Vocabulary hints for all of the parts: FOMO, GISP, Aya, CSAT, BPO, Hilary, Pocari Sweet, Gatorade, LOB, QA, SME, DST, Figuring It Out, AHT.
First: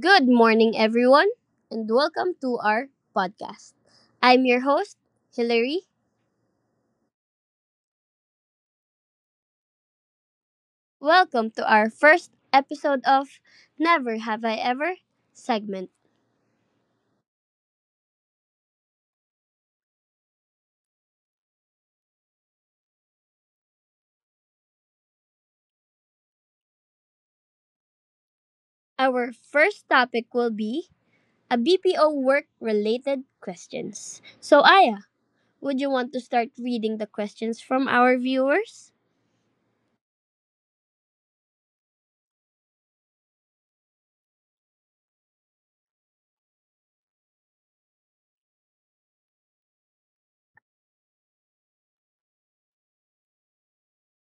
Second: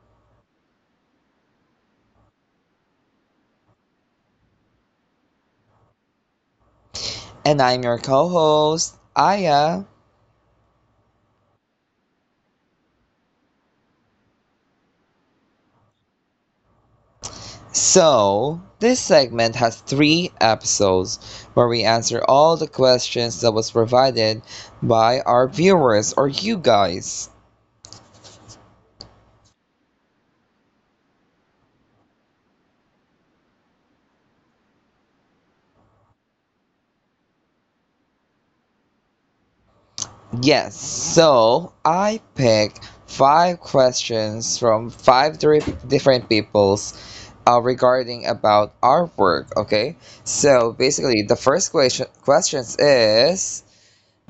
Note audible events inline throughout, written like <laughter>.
Good morning, everyone, and welcome to our podcast. I'm your host, Hilary. And I'm your co host, Aya. Welcome to our first episode of Never Have I Ever segment. So, this segment has three episodes where we answer all the questions that was provided by our viewers or you guys. Our first topic will be a BPO work related questions. So, Aya, would you want to start reading the questions from our viewers? Yes, so I picked five questions from 5, 3 different peoples regarding about our work, okay? So basically the first questions is,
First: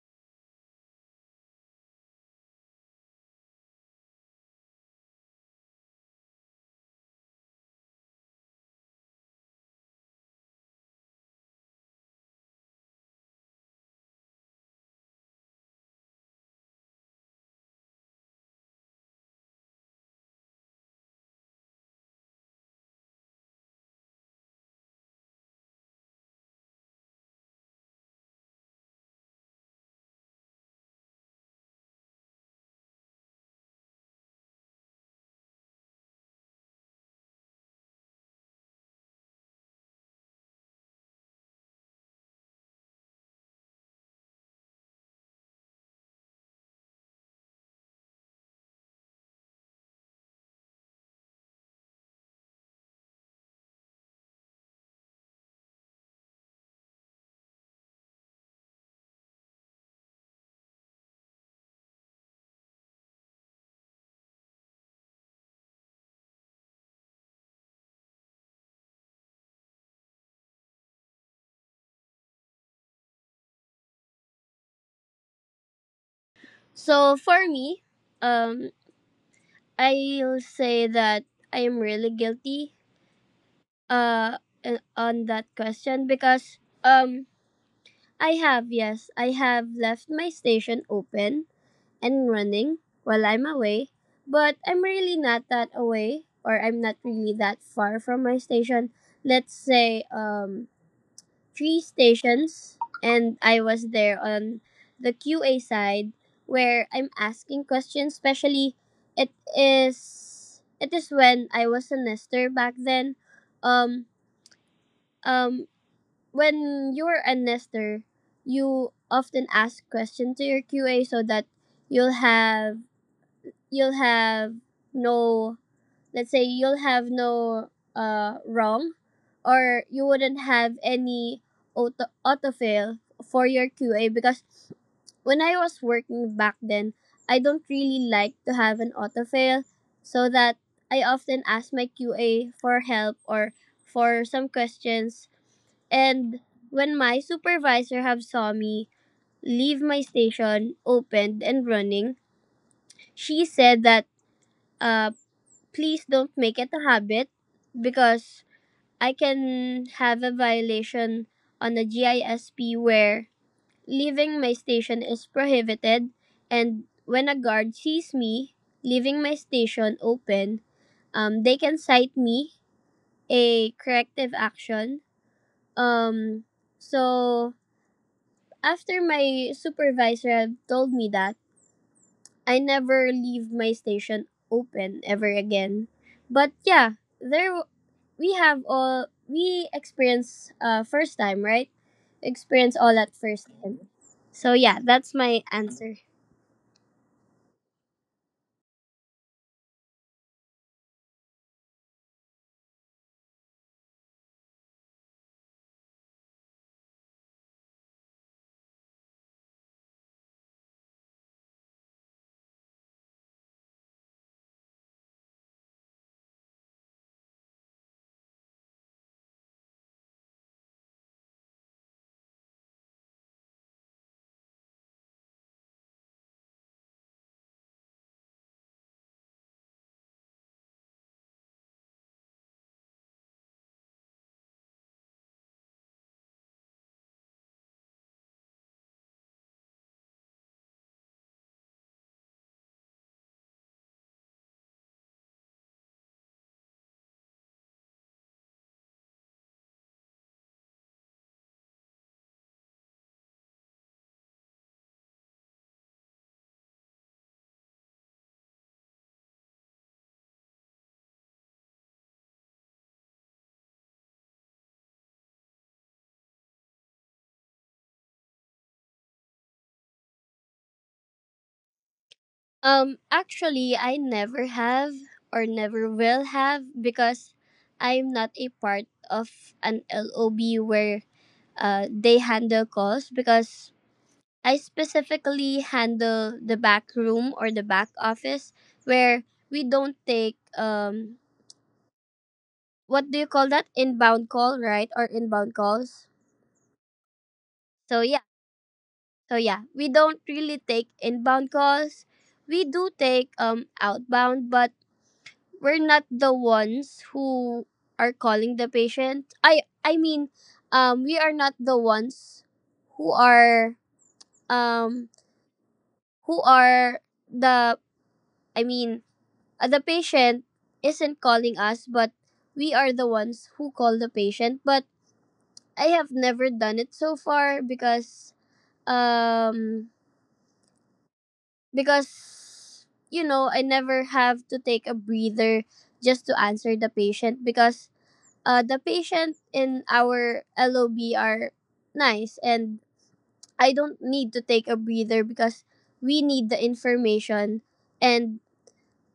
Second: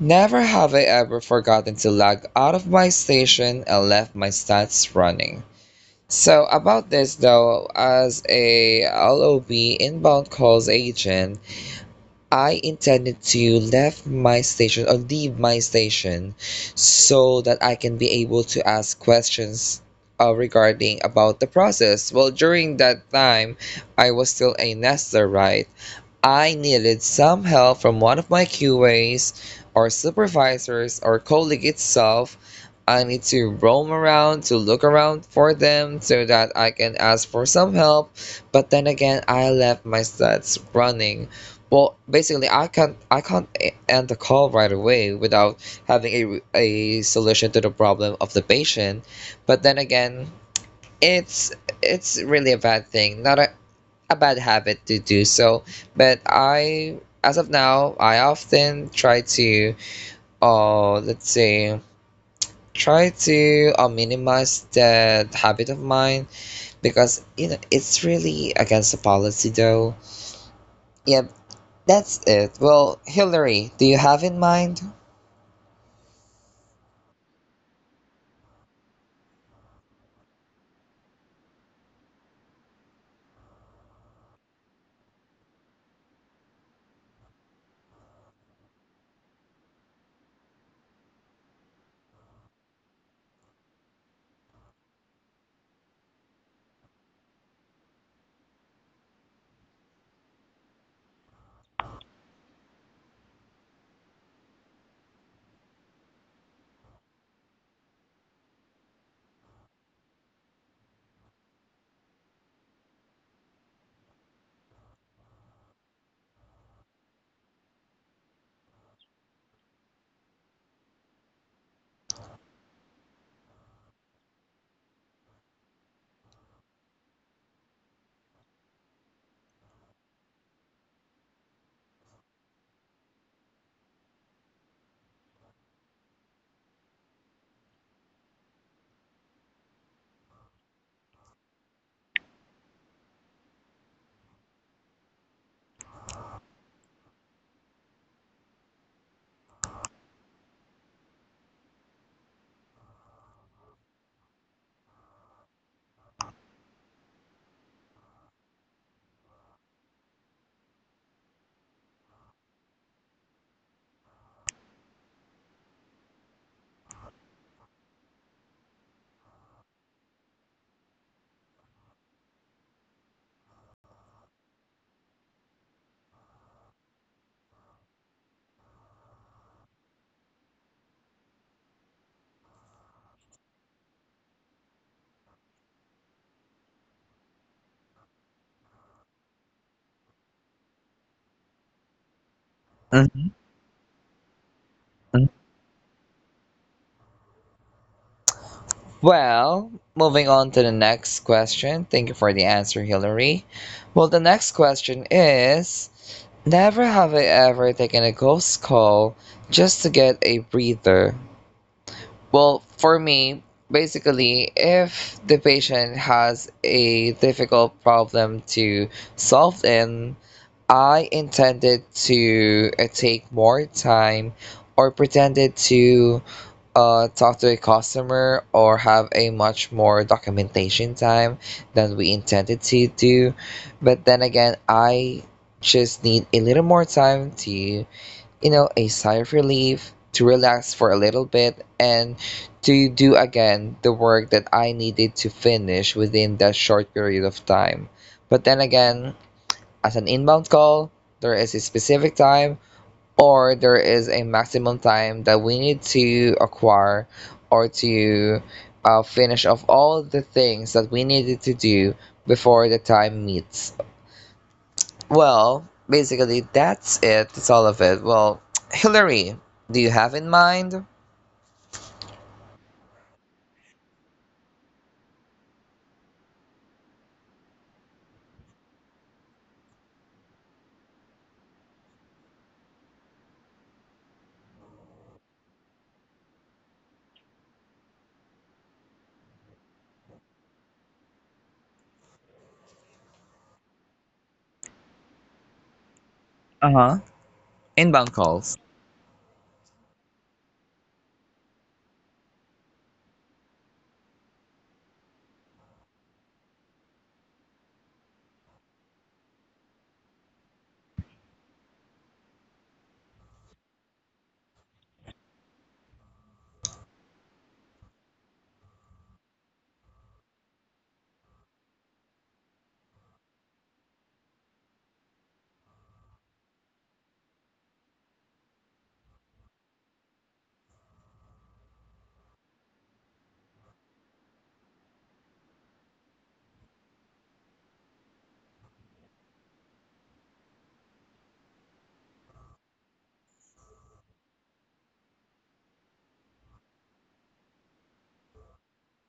never have I ever forgotten to log out of my station and left my stats running. So about this though, as a LOB inbound calls agent, I intended to left my station or leave my station so that I can be able to ask questions regarding about the process. Well, during that time, I was still a nester, right? I needed some help from one of my QAs or supervisors or colleague itself. I need to roam around to look around for them so that I can ask for some help. But then again, I left my stats running. Well, basically, I can't end the call right away without having a solution to the problem of the patient. But then again, it's it's really a bad thing. Not a bad habit to do so. But as of now, I often try to, let's say, try to minimize that habit of mine because you know it's really against the policy though. Yeah, that's it. Well, Hillary, do you have in mind? So, for me, um, I'll say that I am really guilty uh, on that question because um I have, yes. I have left my station open and running while I'm away, but I'm really not that away or I'm not really that far from my station. Let's say three stations and I was there on the QA side where I'm asking questions, especially it is when I was a nester back then. Um um when you're a nester, you often ask questions to your QA so that you'll have you'll have no, let's say, you'll have no wrong, or you wouldn't have any autofill for your QA because when I was working back then, I don't really like to have an autofill, so that I often ask my QA for help or for some questions. And when my supervisor have saw me leave my station opened and running, she said that uh, please don't make it a habit because I can have a violation on a GISP where leaving my station is prohibited, and when a guard sees me leaving my station open, they can cite me a corrective action. Um, so after my supervisor had told me that, I never leave my station open ever again. But yeah, we have all we experience first time, right? Experience all at first Mhm, time. So yeah, that's my mhm. answer. Well, moving on to the next question. Thank you for the answer, Hillary. Well, the next question is, never have I ever taken a ghost call just to get a breather. Well, for me, basically, if the patient has a difficult problem to solve, then I intended to take more time or pretended to talk to a customer or have a much more documentation time than we intended to do. But then again, I just need a little more time to, you know, a sigh of relief, to relax for a little bit, and to do again the work that I needed to finish within that short period of time. But then again, as an inbound call, there is a specific time or there is a maximum time that we need to acquire or to finish off all the things that we needed to do before the time meets. Well, basically, that's it. That's all of it. Well, Hillary, do you have in mind? Actually I never have or never will have because I'm not a part of an LOB where they handle calls because I specifically handle the back room or the back office where we don't take what do you call that, inbound call, right, or inbound calls. Uh huh. So Inbound yeah, calls. so yeah, we don't really take inbound calls. We do take outbound, but we're not the ones who are calling the patient. I mean, we are not the ones who are um who are the I mean the patient isn't calling us, but we are the ones who call the patient. But I have never done it so far um because you know I never have to take a breather just to answer the patient because the patient in our LOB are nice, and I don't need to take a breather because we need the information, and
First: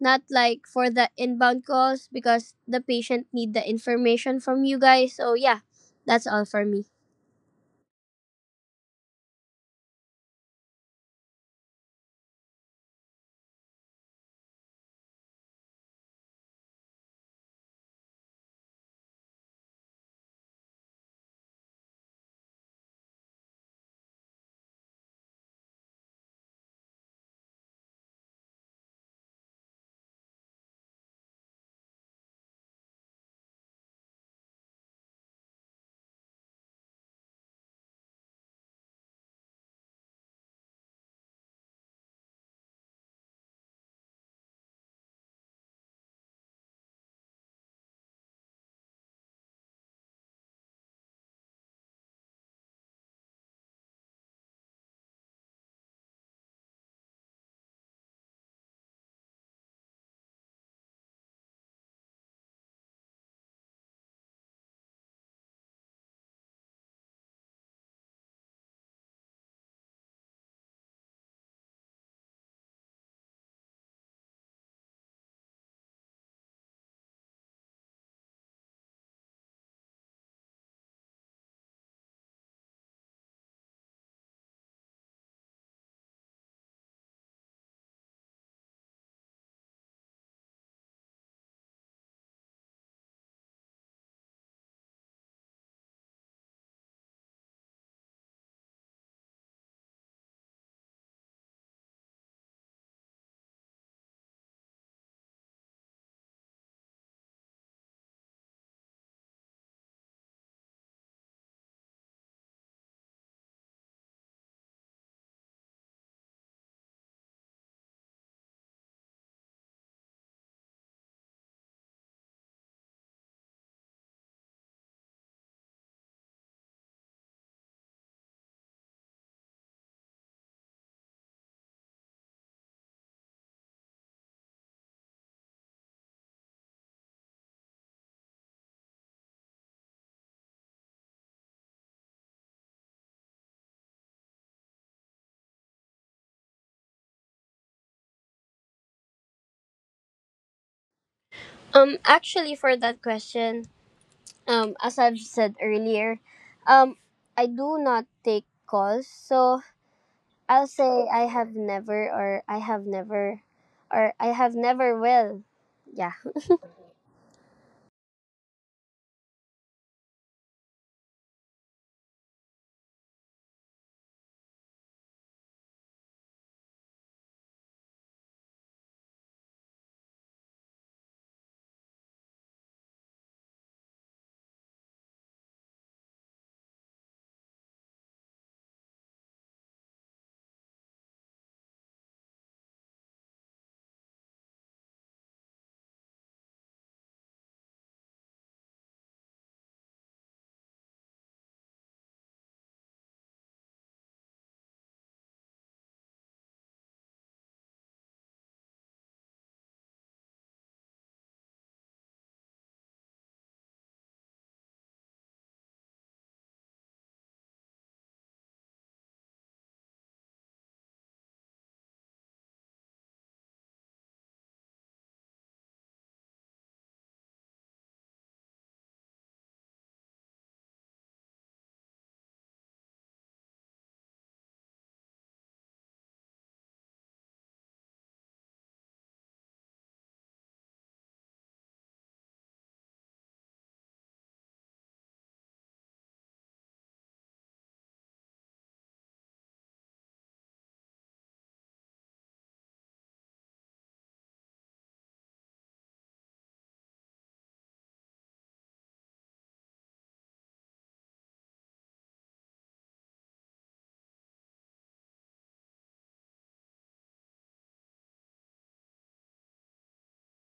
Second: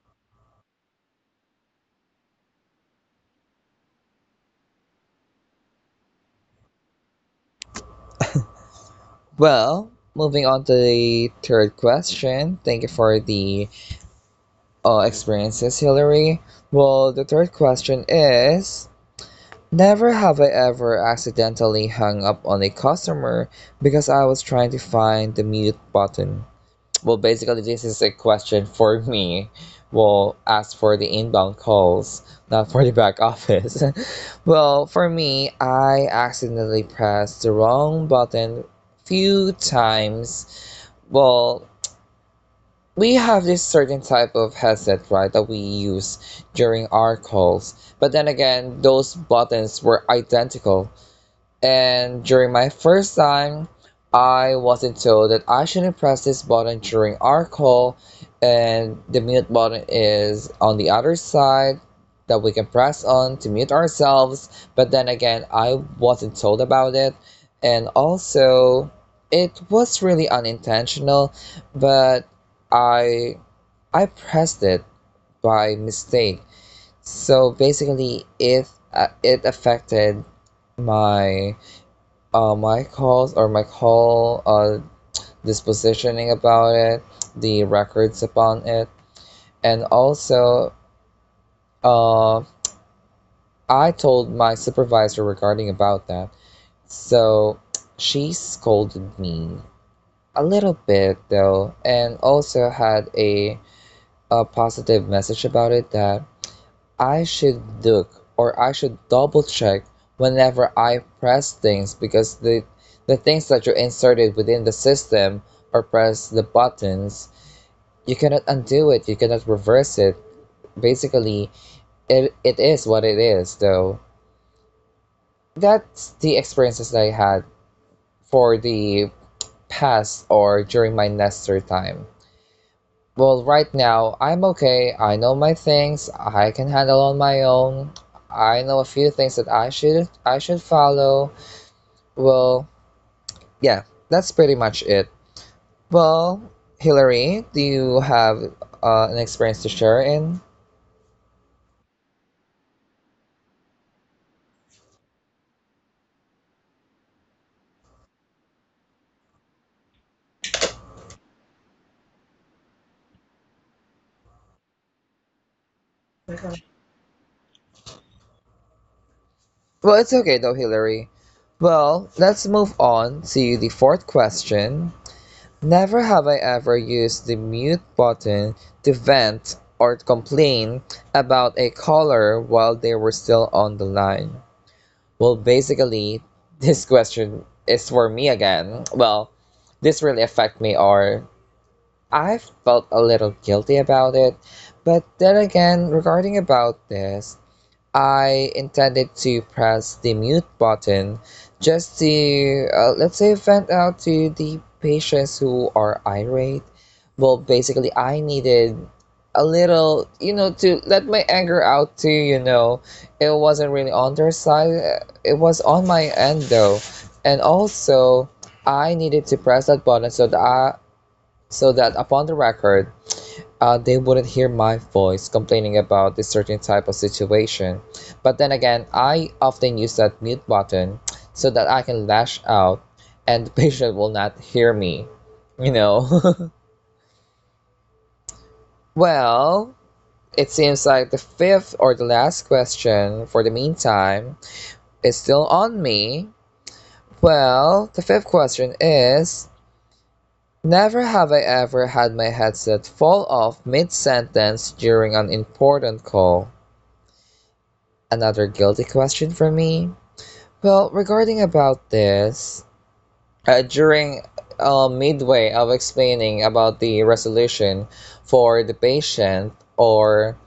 not like for the inbound calls because the patient need the information from you guys. So yeah, that's all for me. Well, moving on to the third question. Thank you for the experiences, Hillary. Well, the third question is, never have I ever accidentally hung up on a customer because I was trying to find the mute button. Well, basically, this is a question for me. Well, as for the inbound calls, not for the back office. <laughs> Well, for me, I accidentally pressed the wrong button few times. Well, we have this certain type of headset, right, that we use during our calls. But then again, those buttons were identical and during my first time, I wasn't told that I shouldn't press this button during our call, and the mute button is on the other side that we can press on to mute ourselves. But then again, I wasn't told about it, and also it was really unintentional, but I I pressed it by mistake. So basically, it it affected my my calls or my call dispositioning about it, the records upon it, and also uh, I told my supervisor regarding about that. So she scolded me a little bit though, and also had a positive message about it that I should look or I should double check whenever I press things because the things that you inserted within the system or press the buttons, you cannot undo it, you cannot reverse it. Basically, it is what it is, though. That's the experiences that I had for the past or during my Nestor time. Well, right now, I'm okay. I know my things. I can handle on my own. I know a few things that I should follow. Well, yeah, that's pretty much it. Well, Hillary, do you have an experience to share in? Actually, for that question, as I've said earlier, um I do not take calls, so I'll say I have never, or I have never, or I have never will. Yeah. Well, it's okay though, Hillary. Well, let's move on to the fourth question. Never have I ever used the mute button to vent or complain about a caller while they were still on the line. Well, basically, <laughs> this question is for me again. Well, this really affect me or I felt a little guilty about it. But then again, regarding about this, I intended to press the mute button just to, let's say, vent out to the patients who are irate. Well, basically, I needed a little, you know, to let my anger out too, you know. It wasn't really on their side, it was on my end though. And also, I needed to press that button so that so that upon the record, they wouldn't hear my voice complaining about this certain type of situation. But then again, I often use that mute button so that I can lash out and <laughs> the patient will not hear me, you know? <laughs> Well, it seems like the fifth or the last question for the meantime is still on me. Well, the fifth question is, never have I ever had my headset fall off mid sentence during an important call. Another guilty question from me? Well, regarding about this, during midway of explaining about the resolution for the patient, or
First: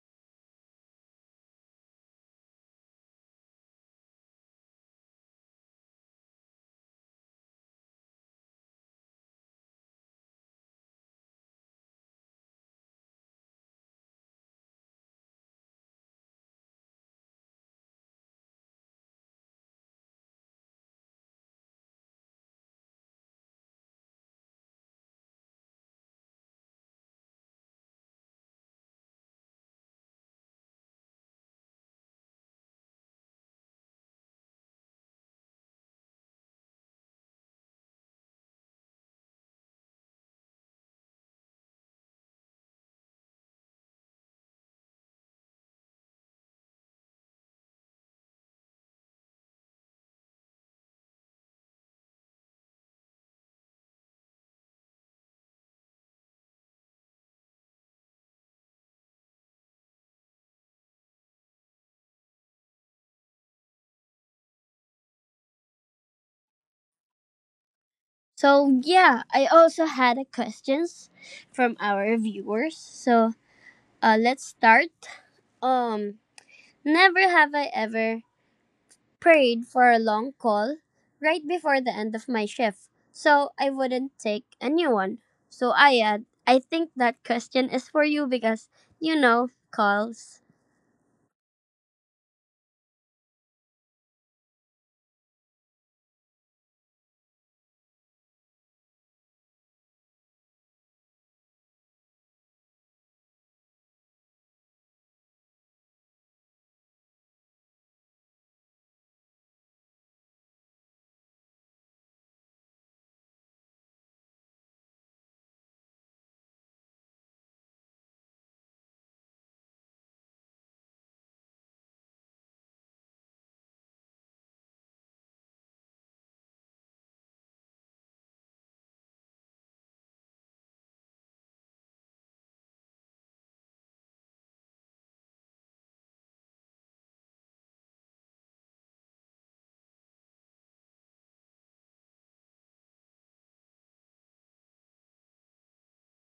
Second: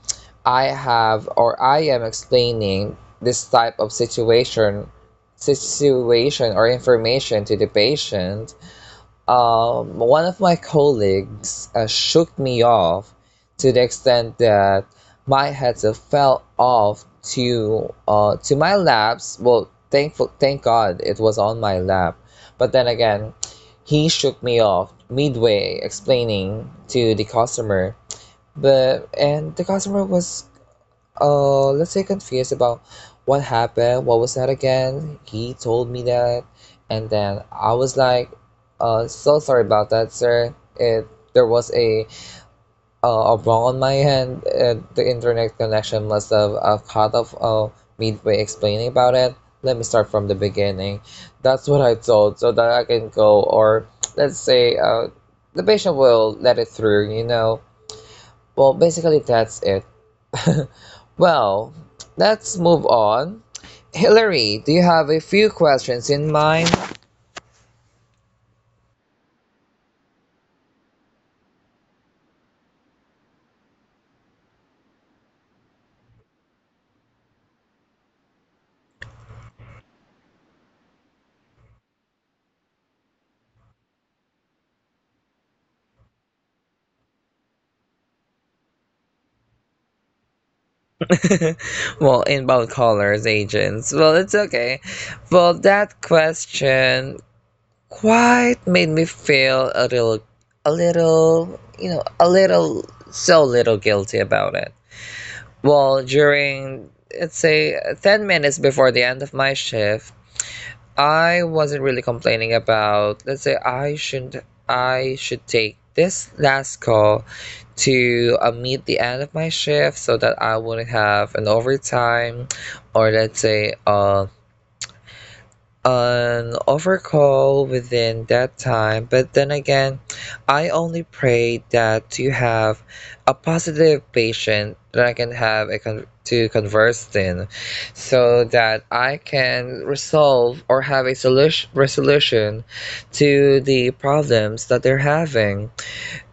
I have or I am explaining this type of situation or information to the patient, one of my colleagues shook me off to the extent that my headset fell off to my laps. Well, thank God it was on my lap. But then again, he shook me off midway, explaining to the customer. But and the customer was let's say confused about what happened, what was that again, he told me that. And then I was like, so sorry about that, sir, it there was a wrong on my end, the internet connection must have cut off midway explaining about it, let me start from the beginning. That's what I told so that I can go or let's say the patient will let it through, you know. Well basically that's it. <laughs> Well, let's move on. Hillary, do you have a few questions in mind? So yeah, I also had a questions from our viewers. So let's start. um Never have I ever prayed for a long call right before the end of my shift, so I wouldn't take a new one. So Ayad, I think that question is for you because you know calls. Well, inbound callers, agents. Well, it's okay. Well, that question quite made me feel a little, you know, a little, so little guilty about it. Well, during, let's say, 10 minutes before the end of my shift, I wasn't really complaining about, let's say, I shouldn't, I should take this last call to meet the end of my shift so that I wouldn't have an overtime or let's say an overcall within that time. But then again, I only pray that you have a positive patient that I can have a to converse in so that I can resolve or have a solution resolution to the problems that they're having.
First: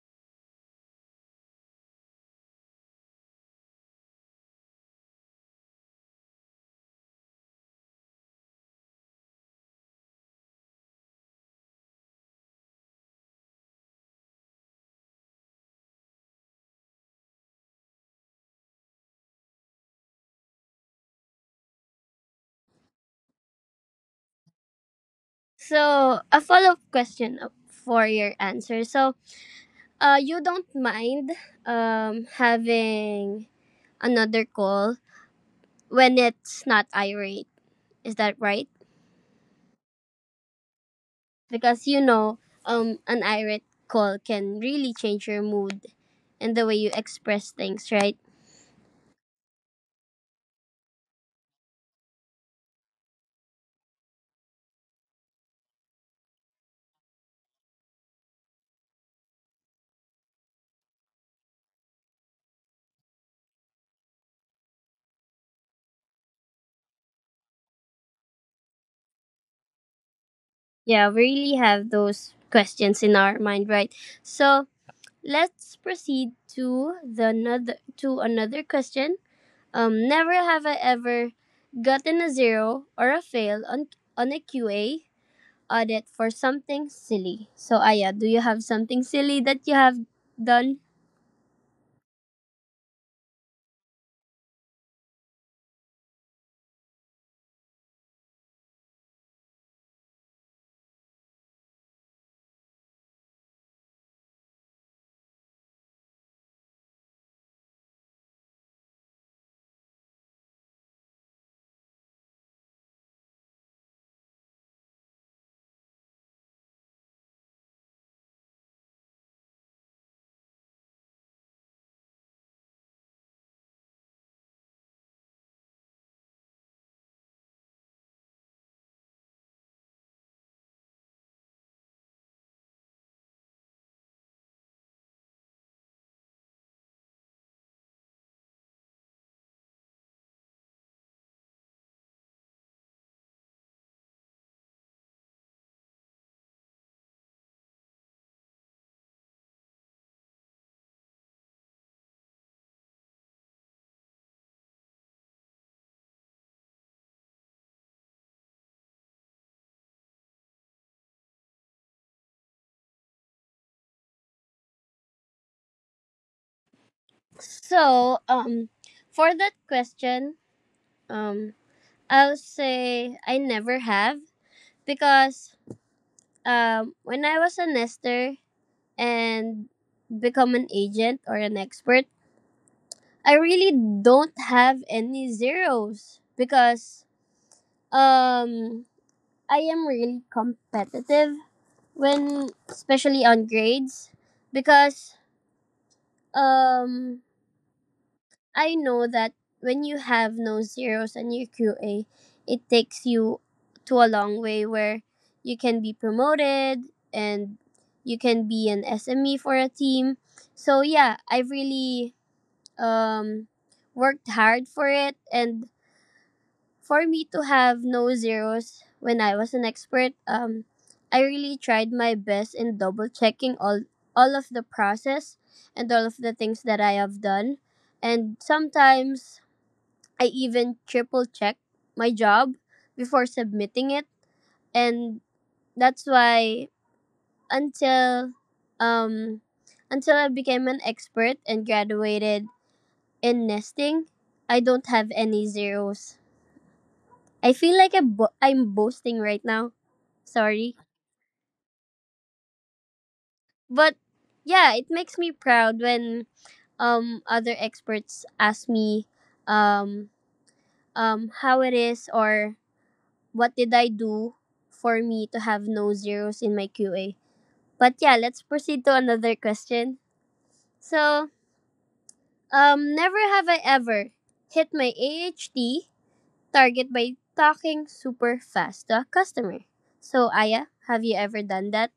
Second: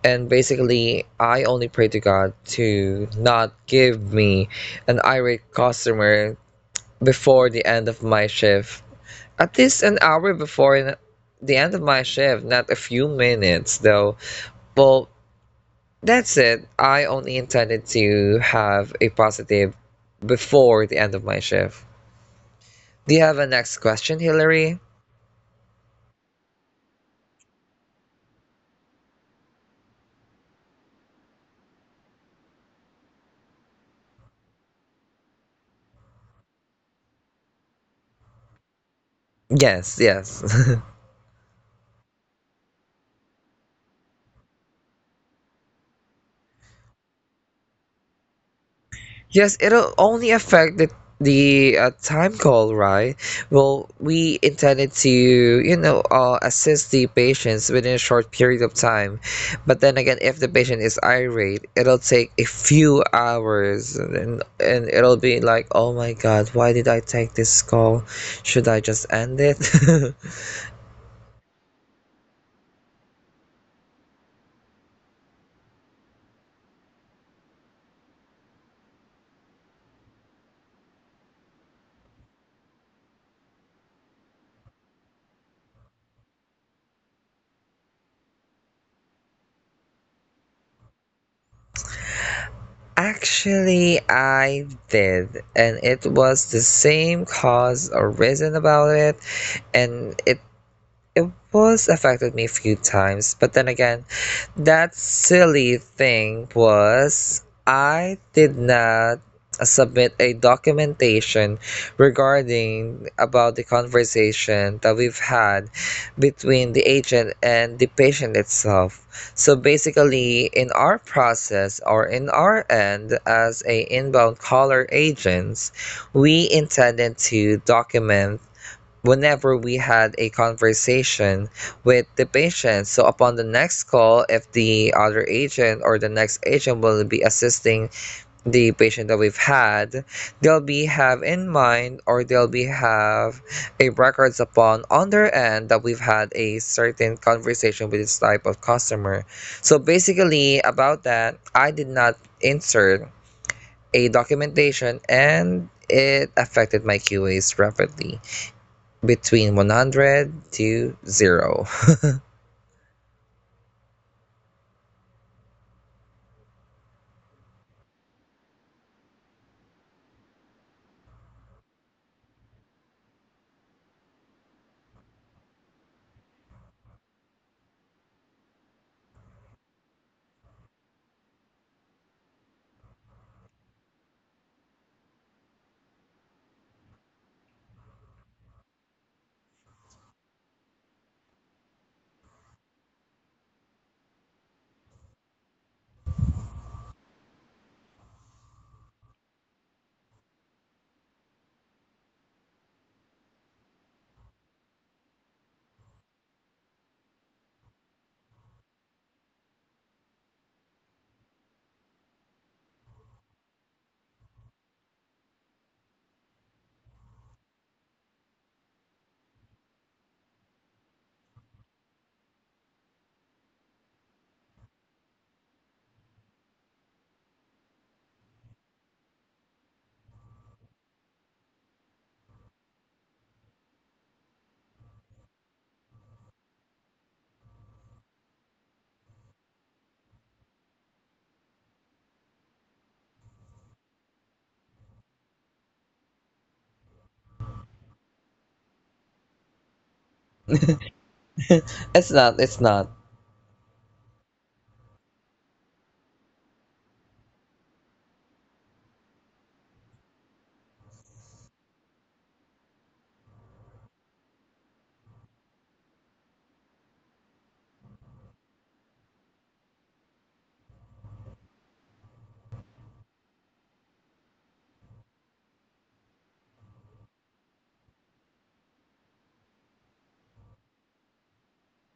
And basically, I only pray to God to not give me an irate customer before the end of my shift. At least an hour before the end of my shift, not a few minutes though. Well, that's it. I only intended to have a positive before the end of my shift. Do you have a next question, Hillary? So a follow up question for your answer. So you don't mind having another call when it's not irate. Is that right? Yes, yes. <laughs> Because you know an irate call can really change your mood and the way you express things, right? Yes, it'll only affect the time call, right? Well, we intended to, you know, assist the patients within a short period of time. But then again, if the patient is irate, it'll take a few hours and it'll be like, oh my God, why did I take this call? Should I just end it? Yeah, we really have those questions in our mind, right? So let's proceed to the another to another question. Never have I ever gotten a zero or a fail on a QA audit for something silly. So Aya, do you have something silly that you have done? <laughs> Actually, I did. And it was the same cause or reason about it and it was affected me a few times, but then again, that silly thing was I did not submit a documentation regarding about the conversation that we've had between the agent and the patient itself. So basically, in our process or in our end as a inbound caller agents, we intended to document whenever we had a conversation with the patient. So upon the next call, if the other agent or the next agent will be assisting the patient that we've had, they'll be have in mind or they'll be have a records upon on their end that we've had a certain conversation with this type of customer. So basically about that, I did not insert a documentation and it affected my QAs rapidly between 100 to 0. So for that question, um, I'll say I never have because when I was a nester, and become an agent or an expert, I really don't have any zeros because um I am really competitive when especially on grades because um I know that when you have no zeros and your QA, it takes you to a long way where you can be promoted and you can be an SME for a team. So yeah, I really um, worked hard for it. And for me to have no zeros when I was an expert, I really tried my best in double checking all of the process and all of the things that I have done. And sometimes I even triple check my job before submitting it. And that's why until um until I became an expert and graduated in nesting, I don't have any zeros. I feel like I'm boasting right now. Sorry. <laughs> It's not, it's not. But yeah, it makes me proud when other experts ask me um how it is, or what did I do for me to have no zeros in my QA. But yeah, let's proceed to another question. So, never have I ever hit my AHT target by talking super fast to a customer. So, Aya, have you ever done that?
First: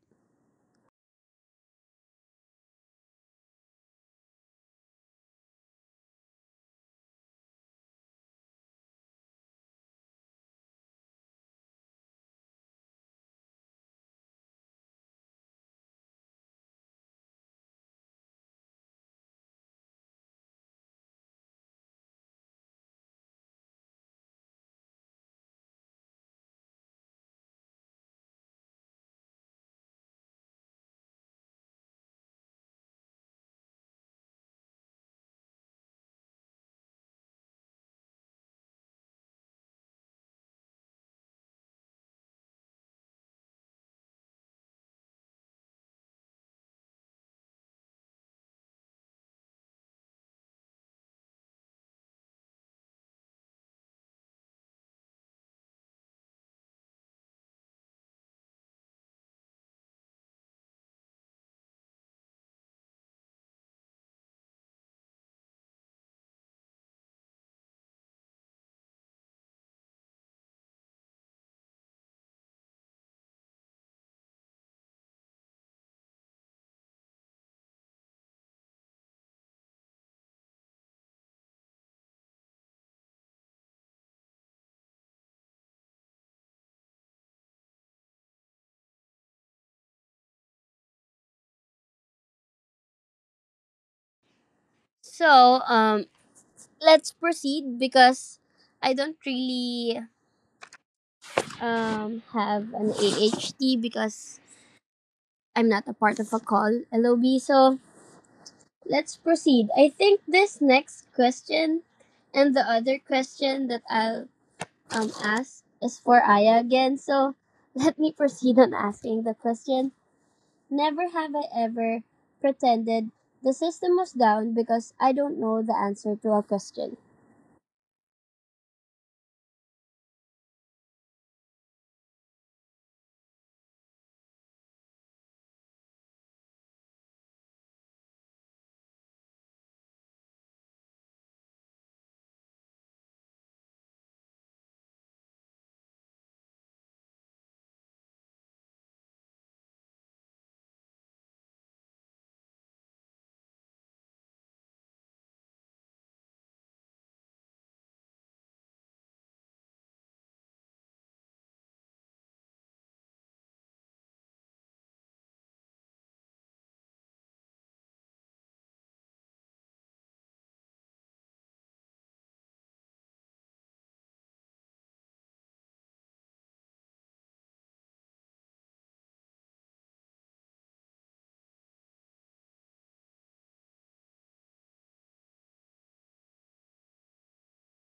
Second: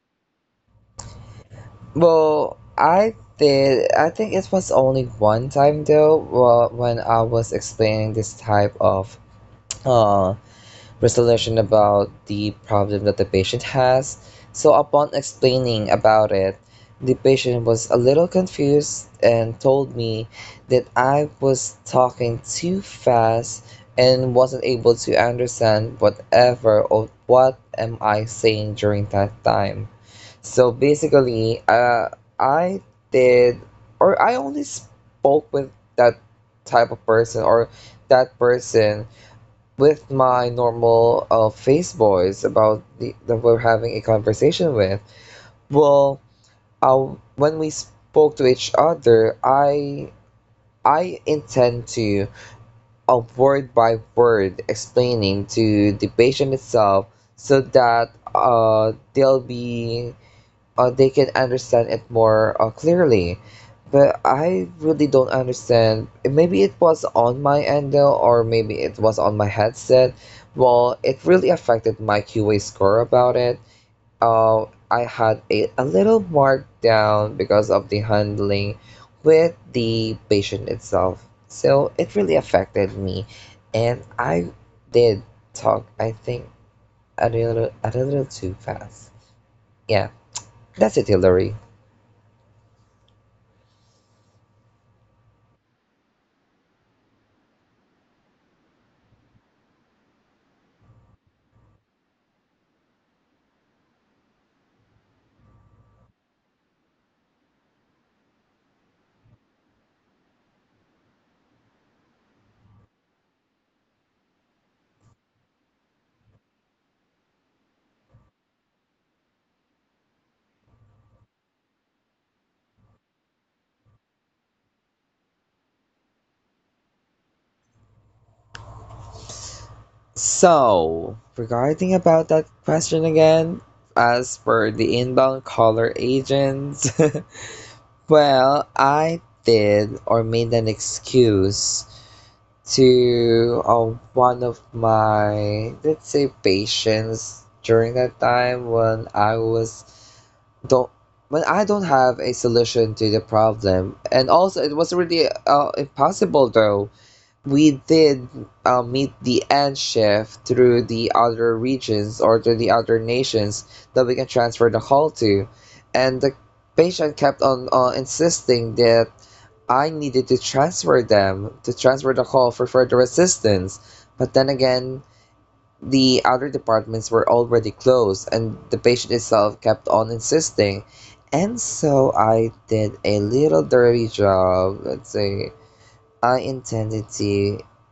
Well, I did, I think it was only one time though, well, when I was explaining this type of uh resolution about the problem that the patient has. So, upon explaining about it, the patient was a little confused and told me that I was talking too fast and wasn't able to understand whatever or what am I saying during that time. So basically, I did or I only spoke with that type of person or that person with my normal face boys about the, that we're having a conversation with, well, uh, when we spoke to each other, I intend to word by word explaining to the patient itself so that they'll be they can understand it more clearly. But I really don't understand. Maybe it was on my end though, or maybe it was on my headset. Well, it really affected my QA score about it. Uh, I had a little markdown because of the handling with the patient itself. So it really affected me. And I did talk, I think, a little too fast. Yeah, that's it, Hillary. So, let's proceed because I don't really have an AHT because I'm not a part of a call LOB. So, let's proceed. I think this next question and the other question that I'll ask is for Aya again. So, <laughs> let me proceed on asking the question. Never have I ever pretended the system was down because I don't know the answer to a question. So, regarding about that question again, as for the inbound caller agents, <laughs> well, I did or made an excuse to one of my, let's say, patients during that time don't when I don't have a solution to the problem, and also it was really impossible though we did meet the end shift through the other regions or to the other nations that we can transfer the call to. And the patient kept on insisting that I needed to transfer the call for further assistance. But then again, the other departments were already closed and the patient itself kept on insisting. And so I did a little dirty job, let's say I intended to,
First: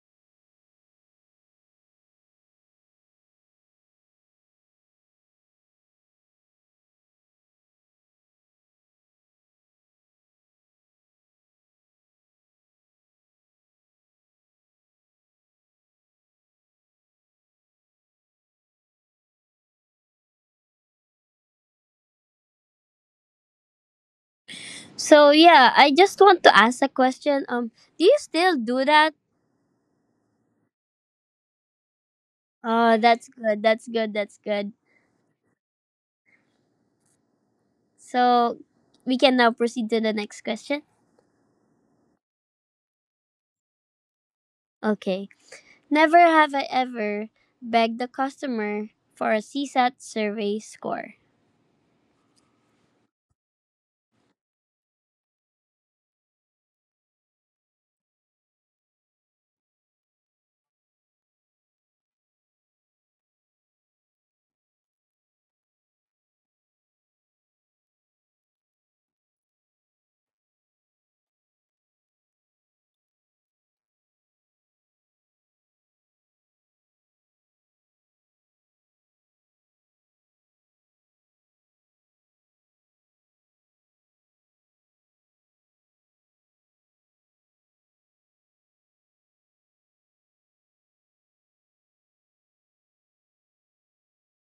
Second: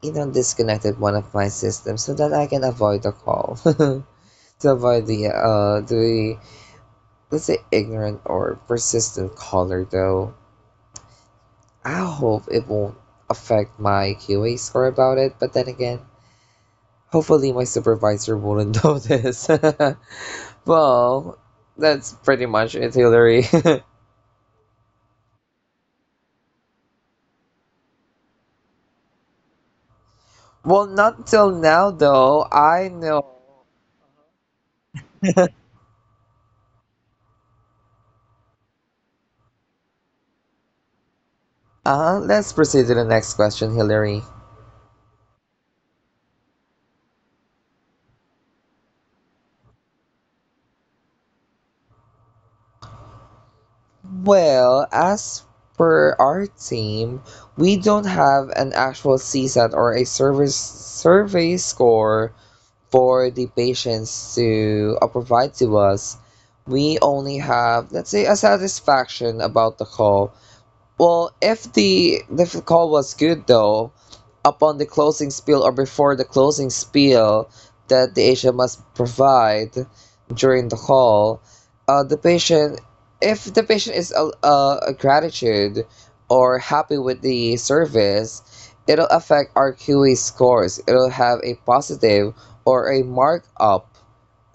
you know, disconnected one of my systems so that I can avoid the call. <laughs> to avoid let's say, ignorant or persistent caller, though. I hope it won't affect my QA score about it, but then again, hopefully my supervisor wouldn't notice. <laughs> well, that's pretty much it, Hillary. <laughs> So yeah, I just want to ask a question. Do you still do that? well, not till now, though. I Oh, know. that's good. That's good. That's good. <laughs> So we can now proceed to the next question. Let's proceed to the next question, Hillary. Okay. Never have I ever begged the customer for a CSAT survey score. Well, as per our team, we don't have an actual CSAT or a service survey score for the patients to provide to us. We only have, let's say, a satisfaction about the call. Well, if the call was good though, upon the closing spiel or before the closing spiel that the agent must provide during the call, the patient, if the patient is a gratitude or happy with the service, it'll affect our QE scores. It'll have a positive or a markup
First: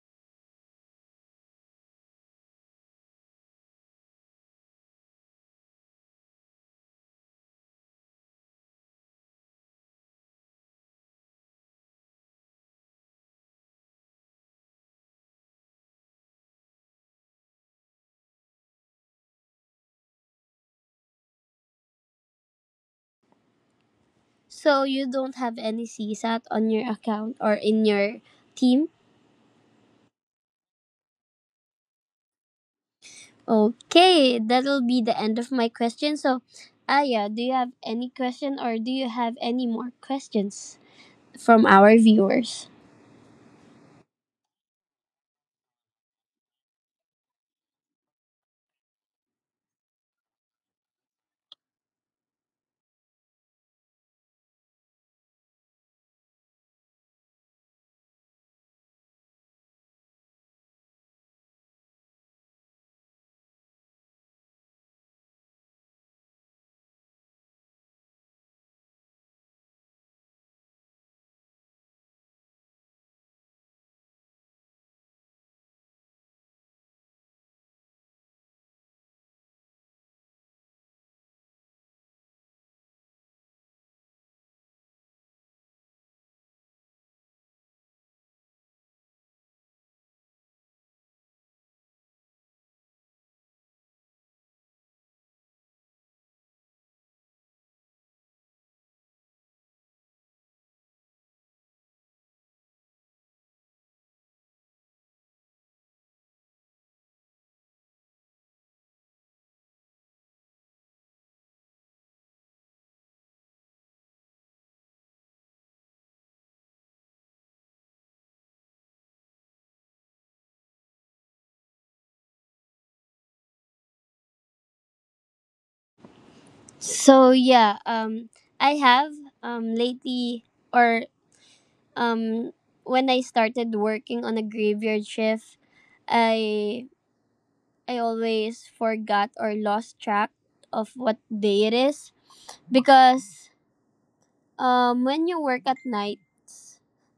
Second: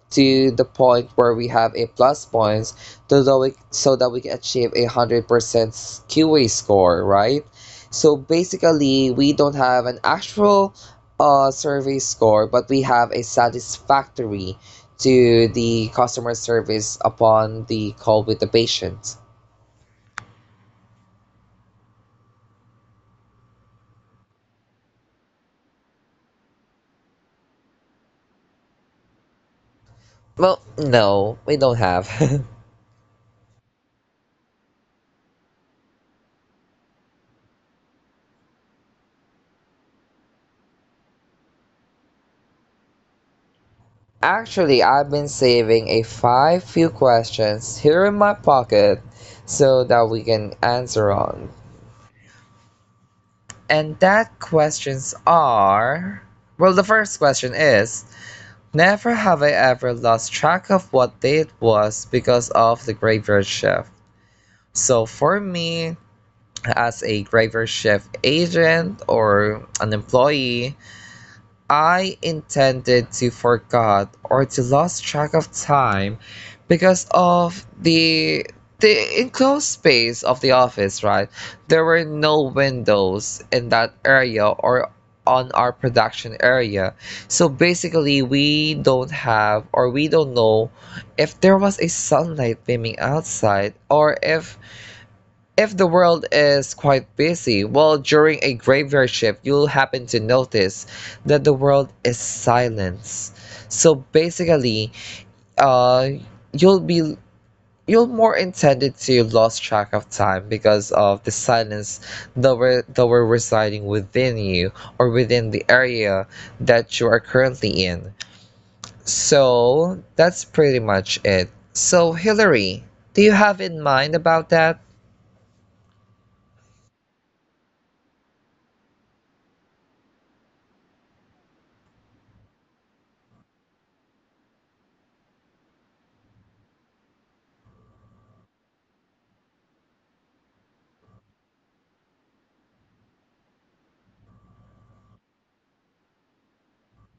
to the point where we have a plus points to so that we can achieve a 100% QA score, right? So basically, we don't have an actual survey score, but we have a satisfactory to the customer service upon the call with the patient. So you don't have any CSAT on your account or in your team? Well, no, we don't have. <laughs> Okay, that'll be the end of my question. So, Aya, do you have any question or do you have any more questions from our viewers? Actually, I've been saving a five few questions here in my pocket so that we can answer on. And that questions are well, the first question is, never have I ever lost track of what day it was because of the graveyard shift. So, for me, as a graveyard shift agent or an employee, I intended to forgot or to lost track of time because of the enclosed space of the office, right? There were no windows in that area or on our production area. So basically we don't have or we don't know if there was a sunlight beaming outside or if the world is quite busy, well, during a graveyard shift, you'll happen to notice that the world is silence. So basically, uh, you'll be you'll more intended to lose track of time because of the silence that were residing within you or within the area that you are currently in. So that's pretty much it. So Hillary, do you have in mind about that? So, yeah, I have lately or um when I started working on a graveyard shift, I I always forgot or lost track of what day it is because when you work at night,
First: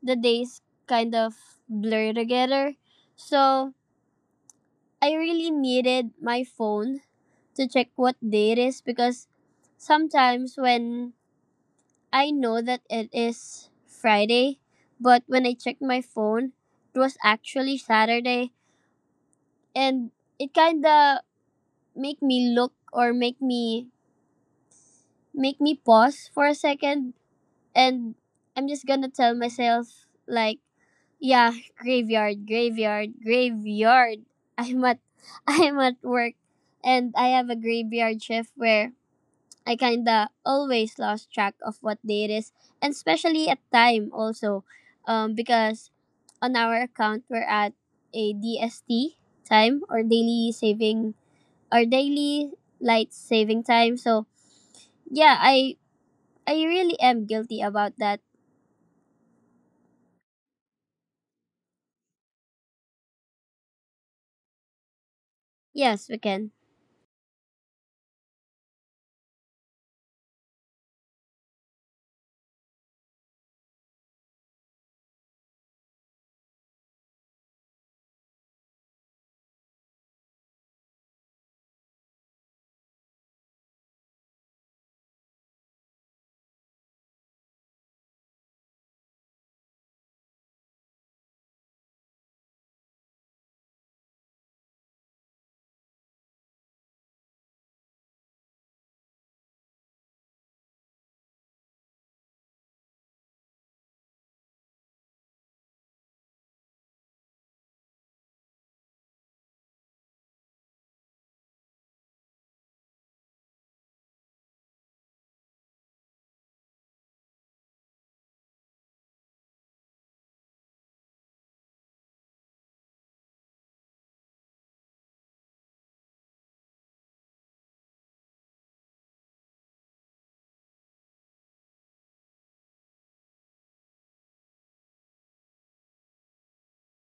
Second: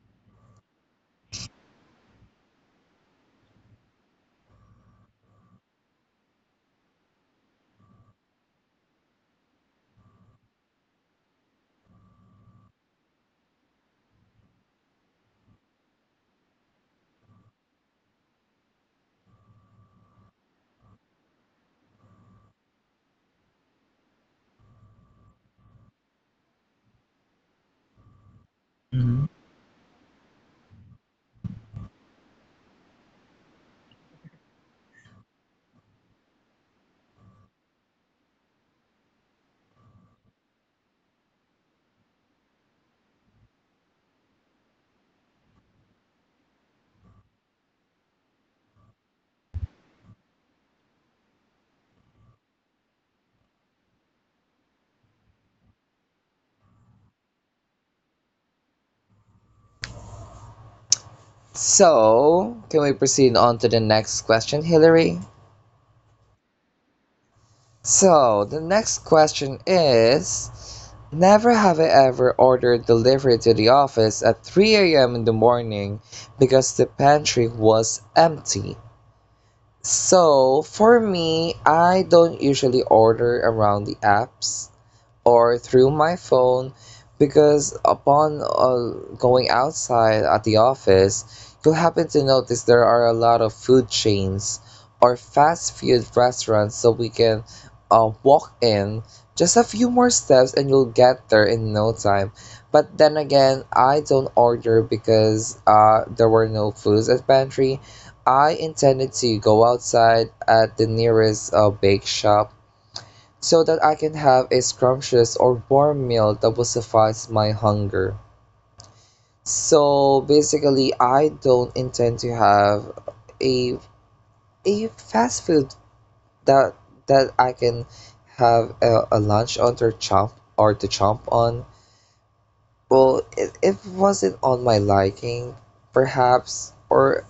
the days kind of blur together. So I really needed my phone to check what day it is because sometimes when I know that it is Friday, but when I checked my phone, it was actually Saturday. And it kind of make me look, or make me, pause for a second. And I'm just gonna Mhm. tell myself like, yeah, graveyard, graveyard, graveyard. I'm at <laughs> I'm at work and I have a graveyard shift where I kinda always lost track of what day it is, and especially at time also. Because on our account we're at a DST time, or daily saving, or daily light saving time. So yeah, I really am guilty about that. So, can we proceed on to the next question, Hillary? Yes, we can. So, the next question is, never have I ever ordered delivery to the office at 3 a.m. in the morning because the pantry was empty. So, for me, I don't usually order around the apps or through my phone because upon going outside at the office, you'll happen to notice there are a lot of food chains or fast food restaurants so we can walk in just a few more steps and you'll get there in no time. But then again, I don't order because there were no foods at pantry. I intended to go outside at the nearest bake shop so that I can have a scrumptious or warm meal that will suffice my hunger. So basically, I don't intend to have a a fast food that that I can have a lunch on or chomp or to chomp on. Well, it wasn't on my liking, perhaps, or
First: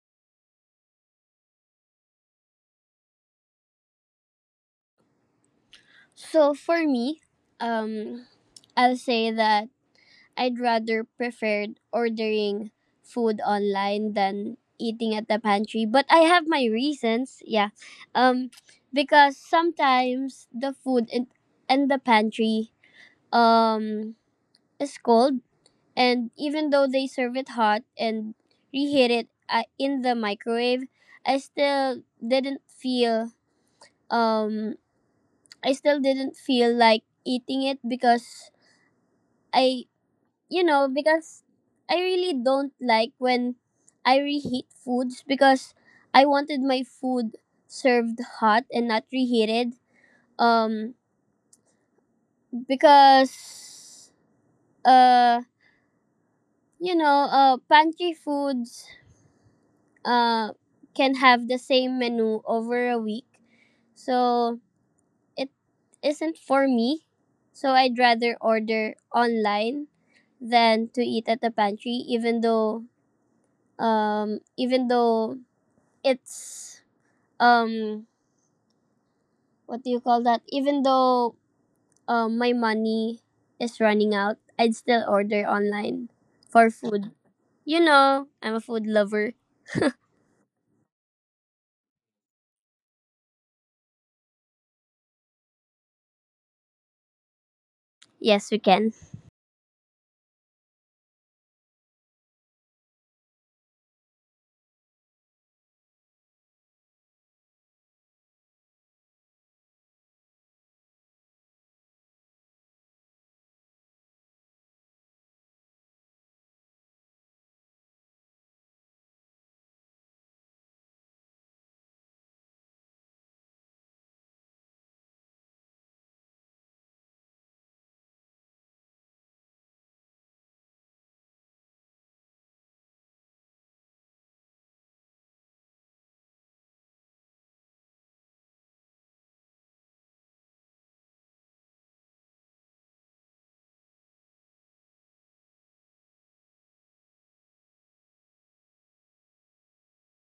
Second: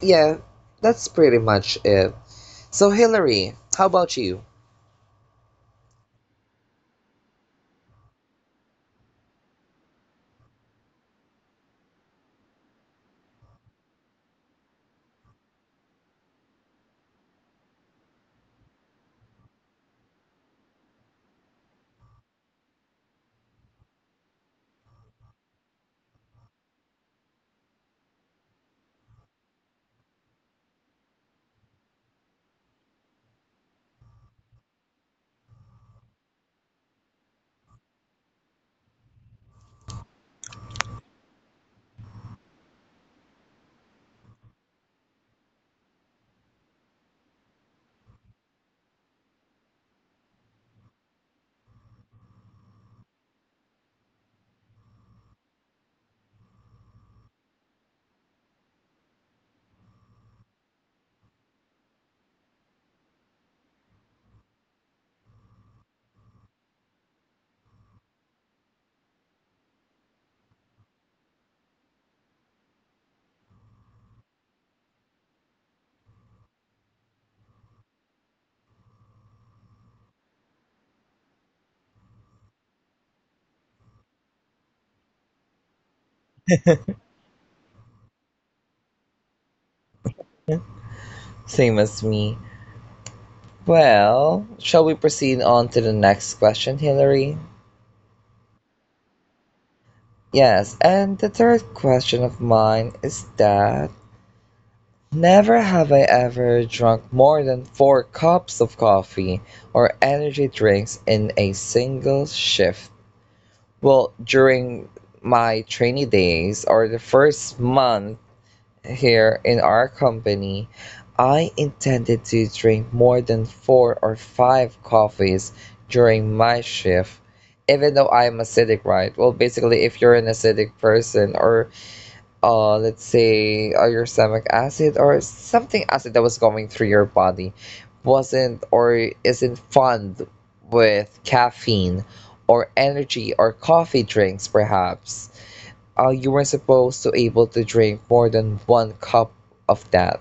yeah, that's pretty much it. So Hillary, how about you? So for me, um, I'll say that I'd rather prefer ordering food online than eating at the pantry. But I have my reasons, yeah. Um, because sometimes the food in the pantry um is cold, and even though they serve it hot and reheat it in the microwave, I still didn't feel um I still didn't feel like eating it because I you know because I really don't like when I reheat foods because I wanted my food served hot and not reheated. Um because uh you know pantry foods uh can have the same menu over a week. So it isn't for me. So I'd rather order online than to eat at the pantry, even though, even though it's, um what do you call that, even though my money is running out, I'd still order online for food. You know, I'm a food lover. Same as me. Well, shall we proceed on to the next question, Hillary? Yes, we can. Yes, and the third question of mine is that never have I ever drunk more than four cups of coffee or energy drinks in a single shift. Well, during my trainee days or the first month here in our company, I intended to drink more than four or five coffees during my shift, even though I'm acidic, right? Well, basically, if you're an acidic person, or let's say your stomach acid or something acid that was going through your body wasn't or isn't fond with caffeine or energy or coffee drinks, perhaps, you weren't supposed to able to drink more than one cup of that.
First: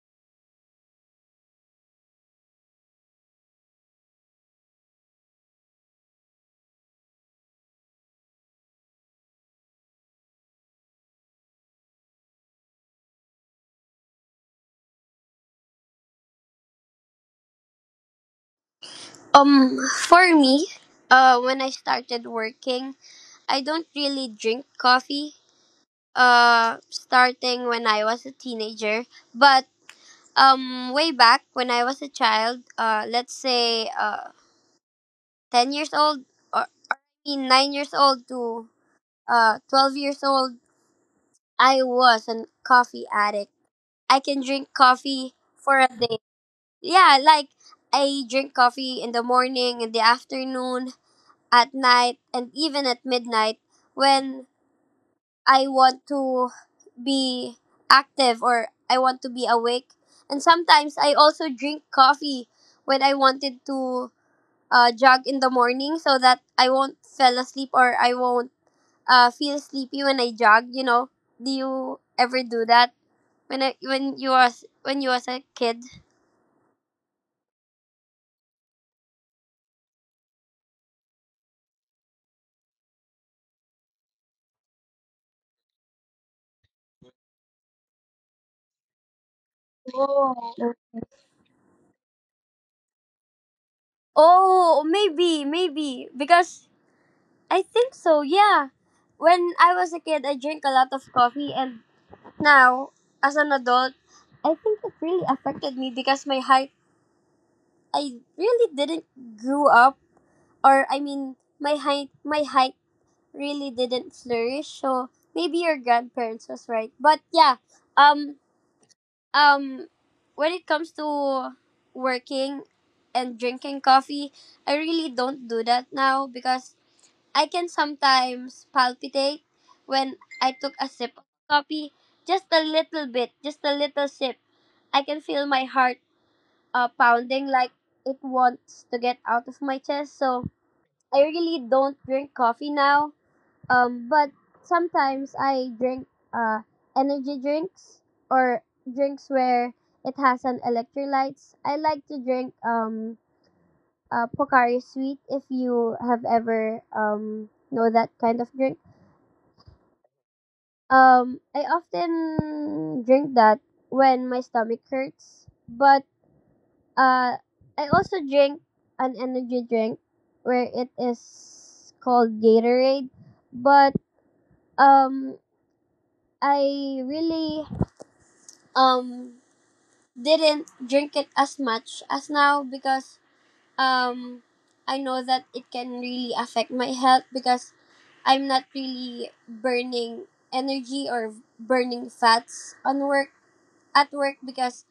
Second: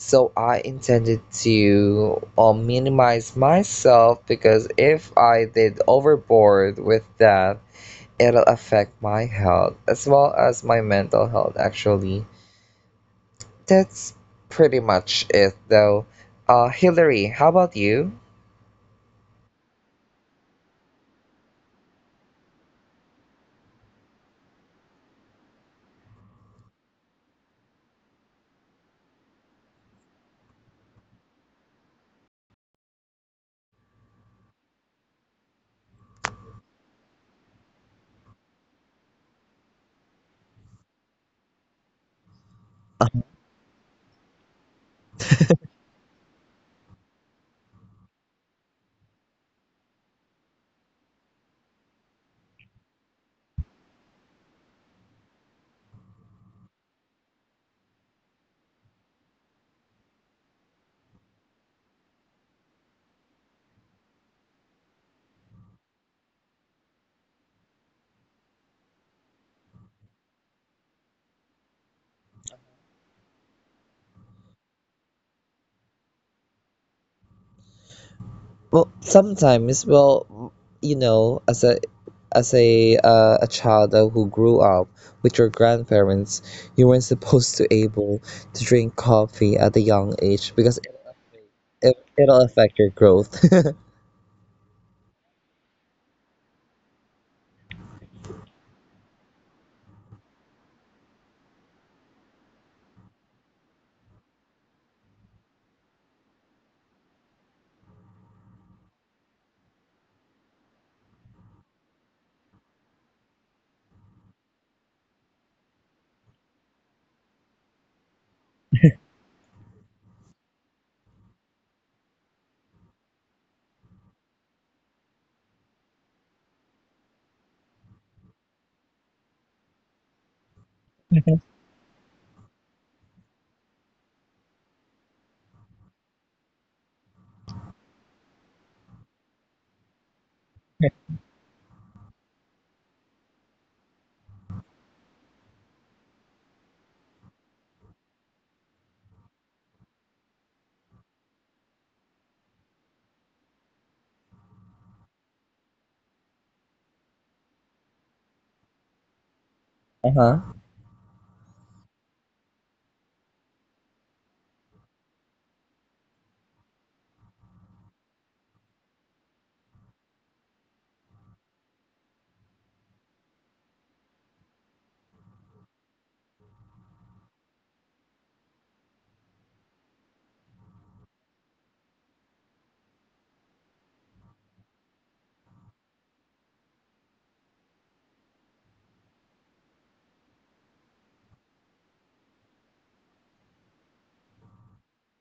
So I intended to minimize myself because if I did overboard with that, it'll affect my health as well as my mental health, actually. That's pretty much it, though. Hillary, how about you? um for me, when I started working, I don't really drink coffee starting when I was a teenager. But way back when I was a child, let's say 10 years old, or between 9 years old to 12 years old, I was a coffee addict. I can drink coffee for a day. Yeah, like I drink coffee in the morning, in the afternoon, at night, and even at midnight when I want to be active or I want to be awake. And sometimes I also drink coffee when I wanted to jog in the morning so that I won't fall asleep or I won't feel sleepy when I jog. You know, do you ever do that when when you was, when you was a kid? Well, sometimes, well, you know, as a a child who grew up with your grandparents, you weren't supposed to able to drink coffee at a young age because Oh. It'll affect your growth. <laughs> Oh, maybe, maybe because I think so. Yeah, when I was a kid, I drank a lot of coffee, and now as an adult, I think it really affected me because my height. I really didn't grow up, or I mean, my height really didn't flourish. So maybe your grandparents was right, but um, um when it comes to working and drinking coffee, I really don't do that now because I can sometimes palpitate when I took a sip of coffee, just a little bit, just a little sip. I can feel my heart pounding like it wants to get out of my chest. So I really don't drink coffee now, but sometimes I drink energy drinks or drinks where it has an electrolytes. I like to drink Pocari Sweet if you have ever know that kind of drink. Uh-huh. I often drink that when my stomach hurts, but uh I also drink an energy drink where it is called Gatorade, but um I really um didn't drink it as much as now because um I know that it can really affect my health because I'm not really burning energy or burning fats on work at work because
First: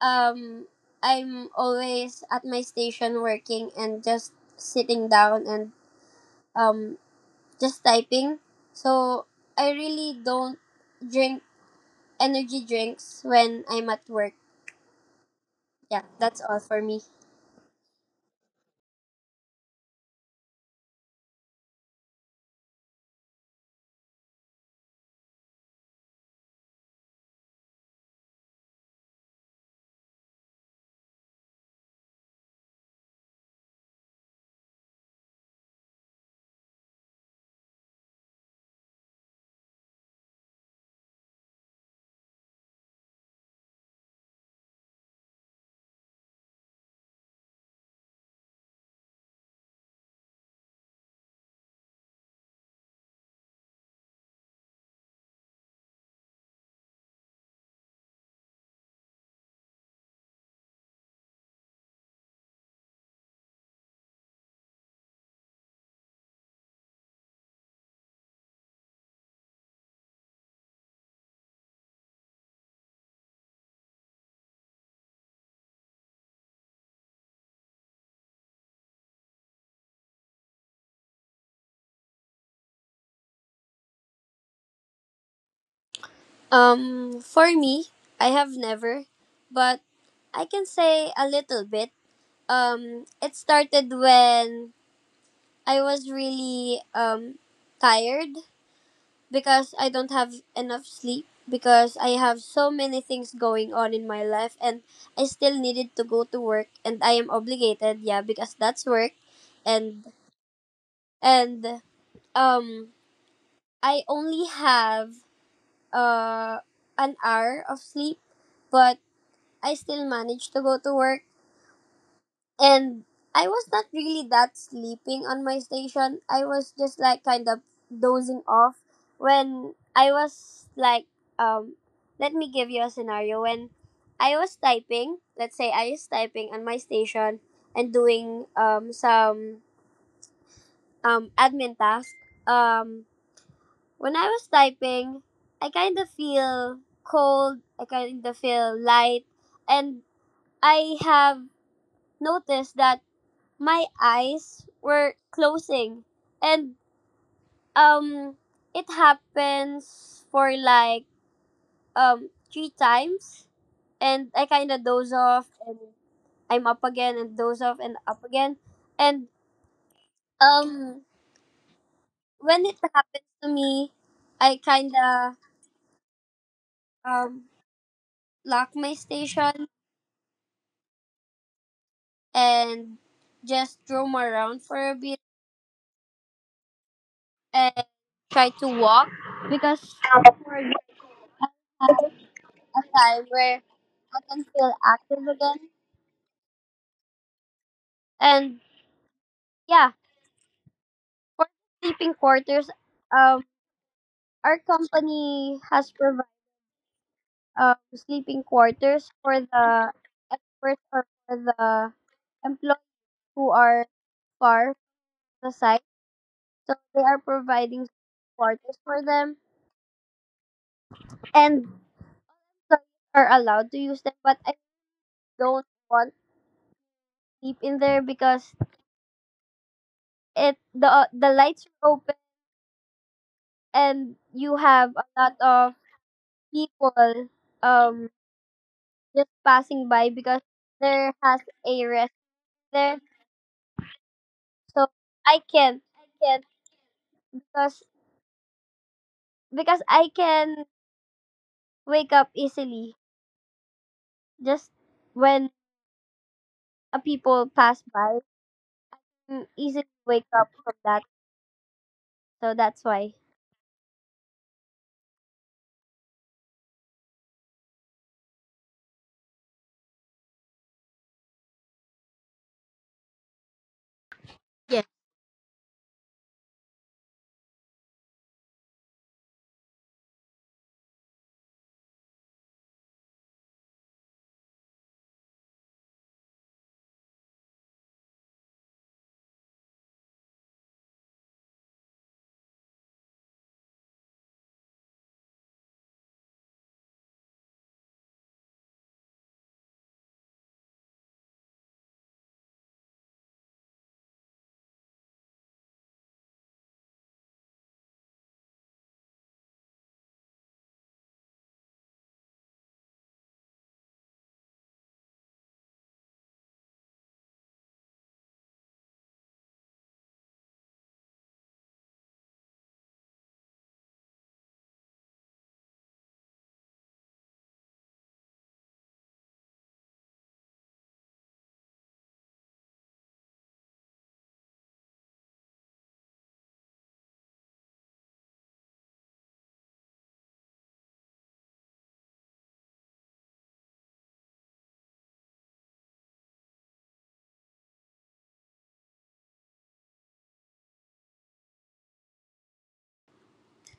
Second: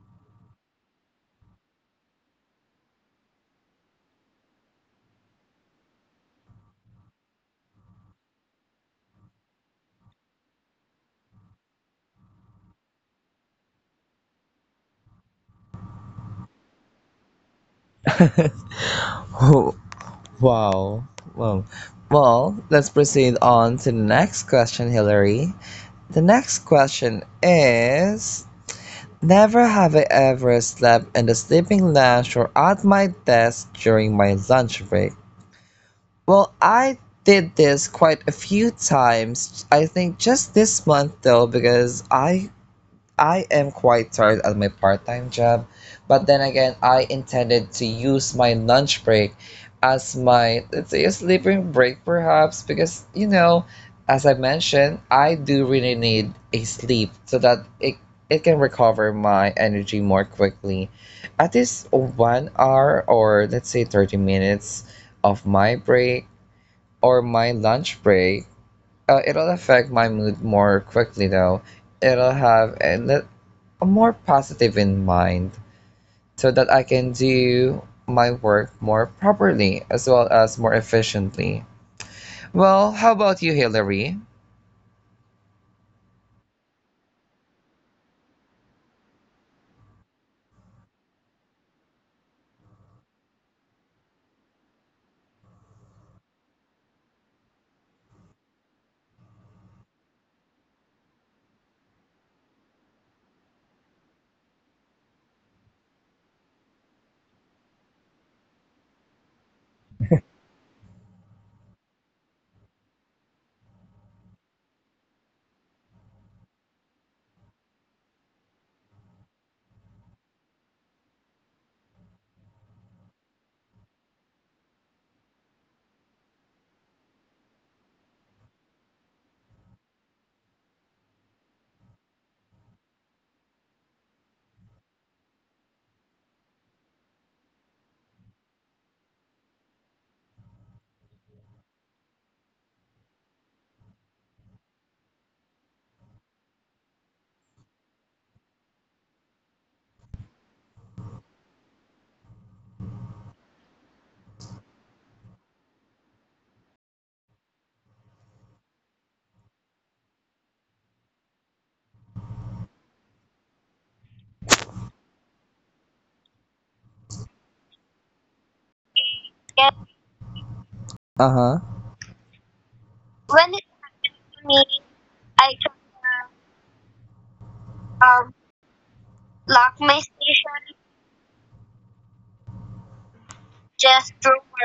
um I'm always at my station working and just sitting down and um just typing. So I really don't drink energy drinks when I'm at work. Yeah, that's all for me. Oh, wow. Well, well, let's proceed on to the next question, Hillary. The next question is, never have I ever slept in the sleeping lounge or at my desk during my lunch break. Well, I did this quite a few times, I think just this month though, because I am quite tired at my part time job, but then again, I intended to use my lunch break as my, let's say, a sleeping break perhaps, because, you know, as I mentioned, I do really need a sleep so that it can recover my energy more quickly. At least 1 hour or let's say 30 minutes of my break or my lunch break, it'll affect my mood more quickly though. It'll have, and more positive in mind so that I can do my work more properly as well as more efficiently. Well, how about you, Hillary? For me, I have never, but I can say a little bit. It started when I was really tired because I don't have enough sleep because I have so many things going on in my life and I still needed to go to work and I am obligated, yeah, because that's work and and um I only have uh an hour of sleep, but I still managed to go to work. And I was not really that sleeping on my station. I was just like kind of dozing off when I was like, um, let me give you a scenario. When I was typing, let's say I was typing on my station and doing some admin task. Um, when I was typing, I kind of feel cold, I kind of feel light, and I have noticed that my eyes were closing, and um it happens for like three times, and I kind of doze off and I'm up again and doze off and up again, and Yeah. um Uh huh. when it happens to me, When I it's kind of me, I can um lock my um, station lock my station, and just roam around for a just bit through and try to walk because for a time where I can feel active again. And yeah, for sleeping quarters, um, our company has provided sleeping quarters for the experts or for the employees who are far from the site. So they are providing quarters for them, and so are allowed to use them. But I don't want to sleep in there because it the lights are open and you have a lot of people um just passing by because there has a rest there. So I can't. I can't because I can wake up easily just when a people pass by. I easily wake up from that. So that's why. Yeah.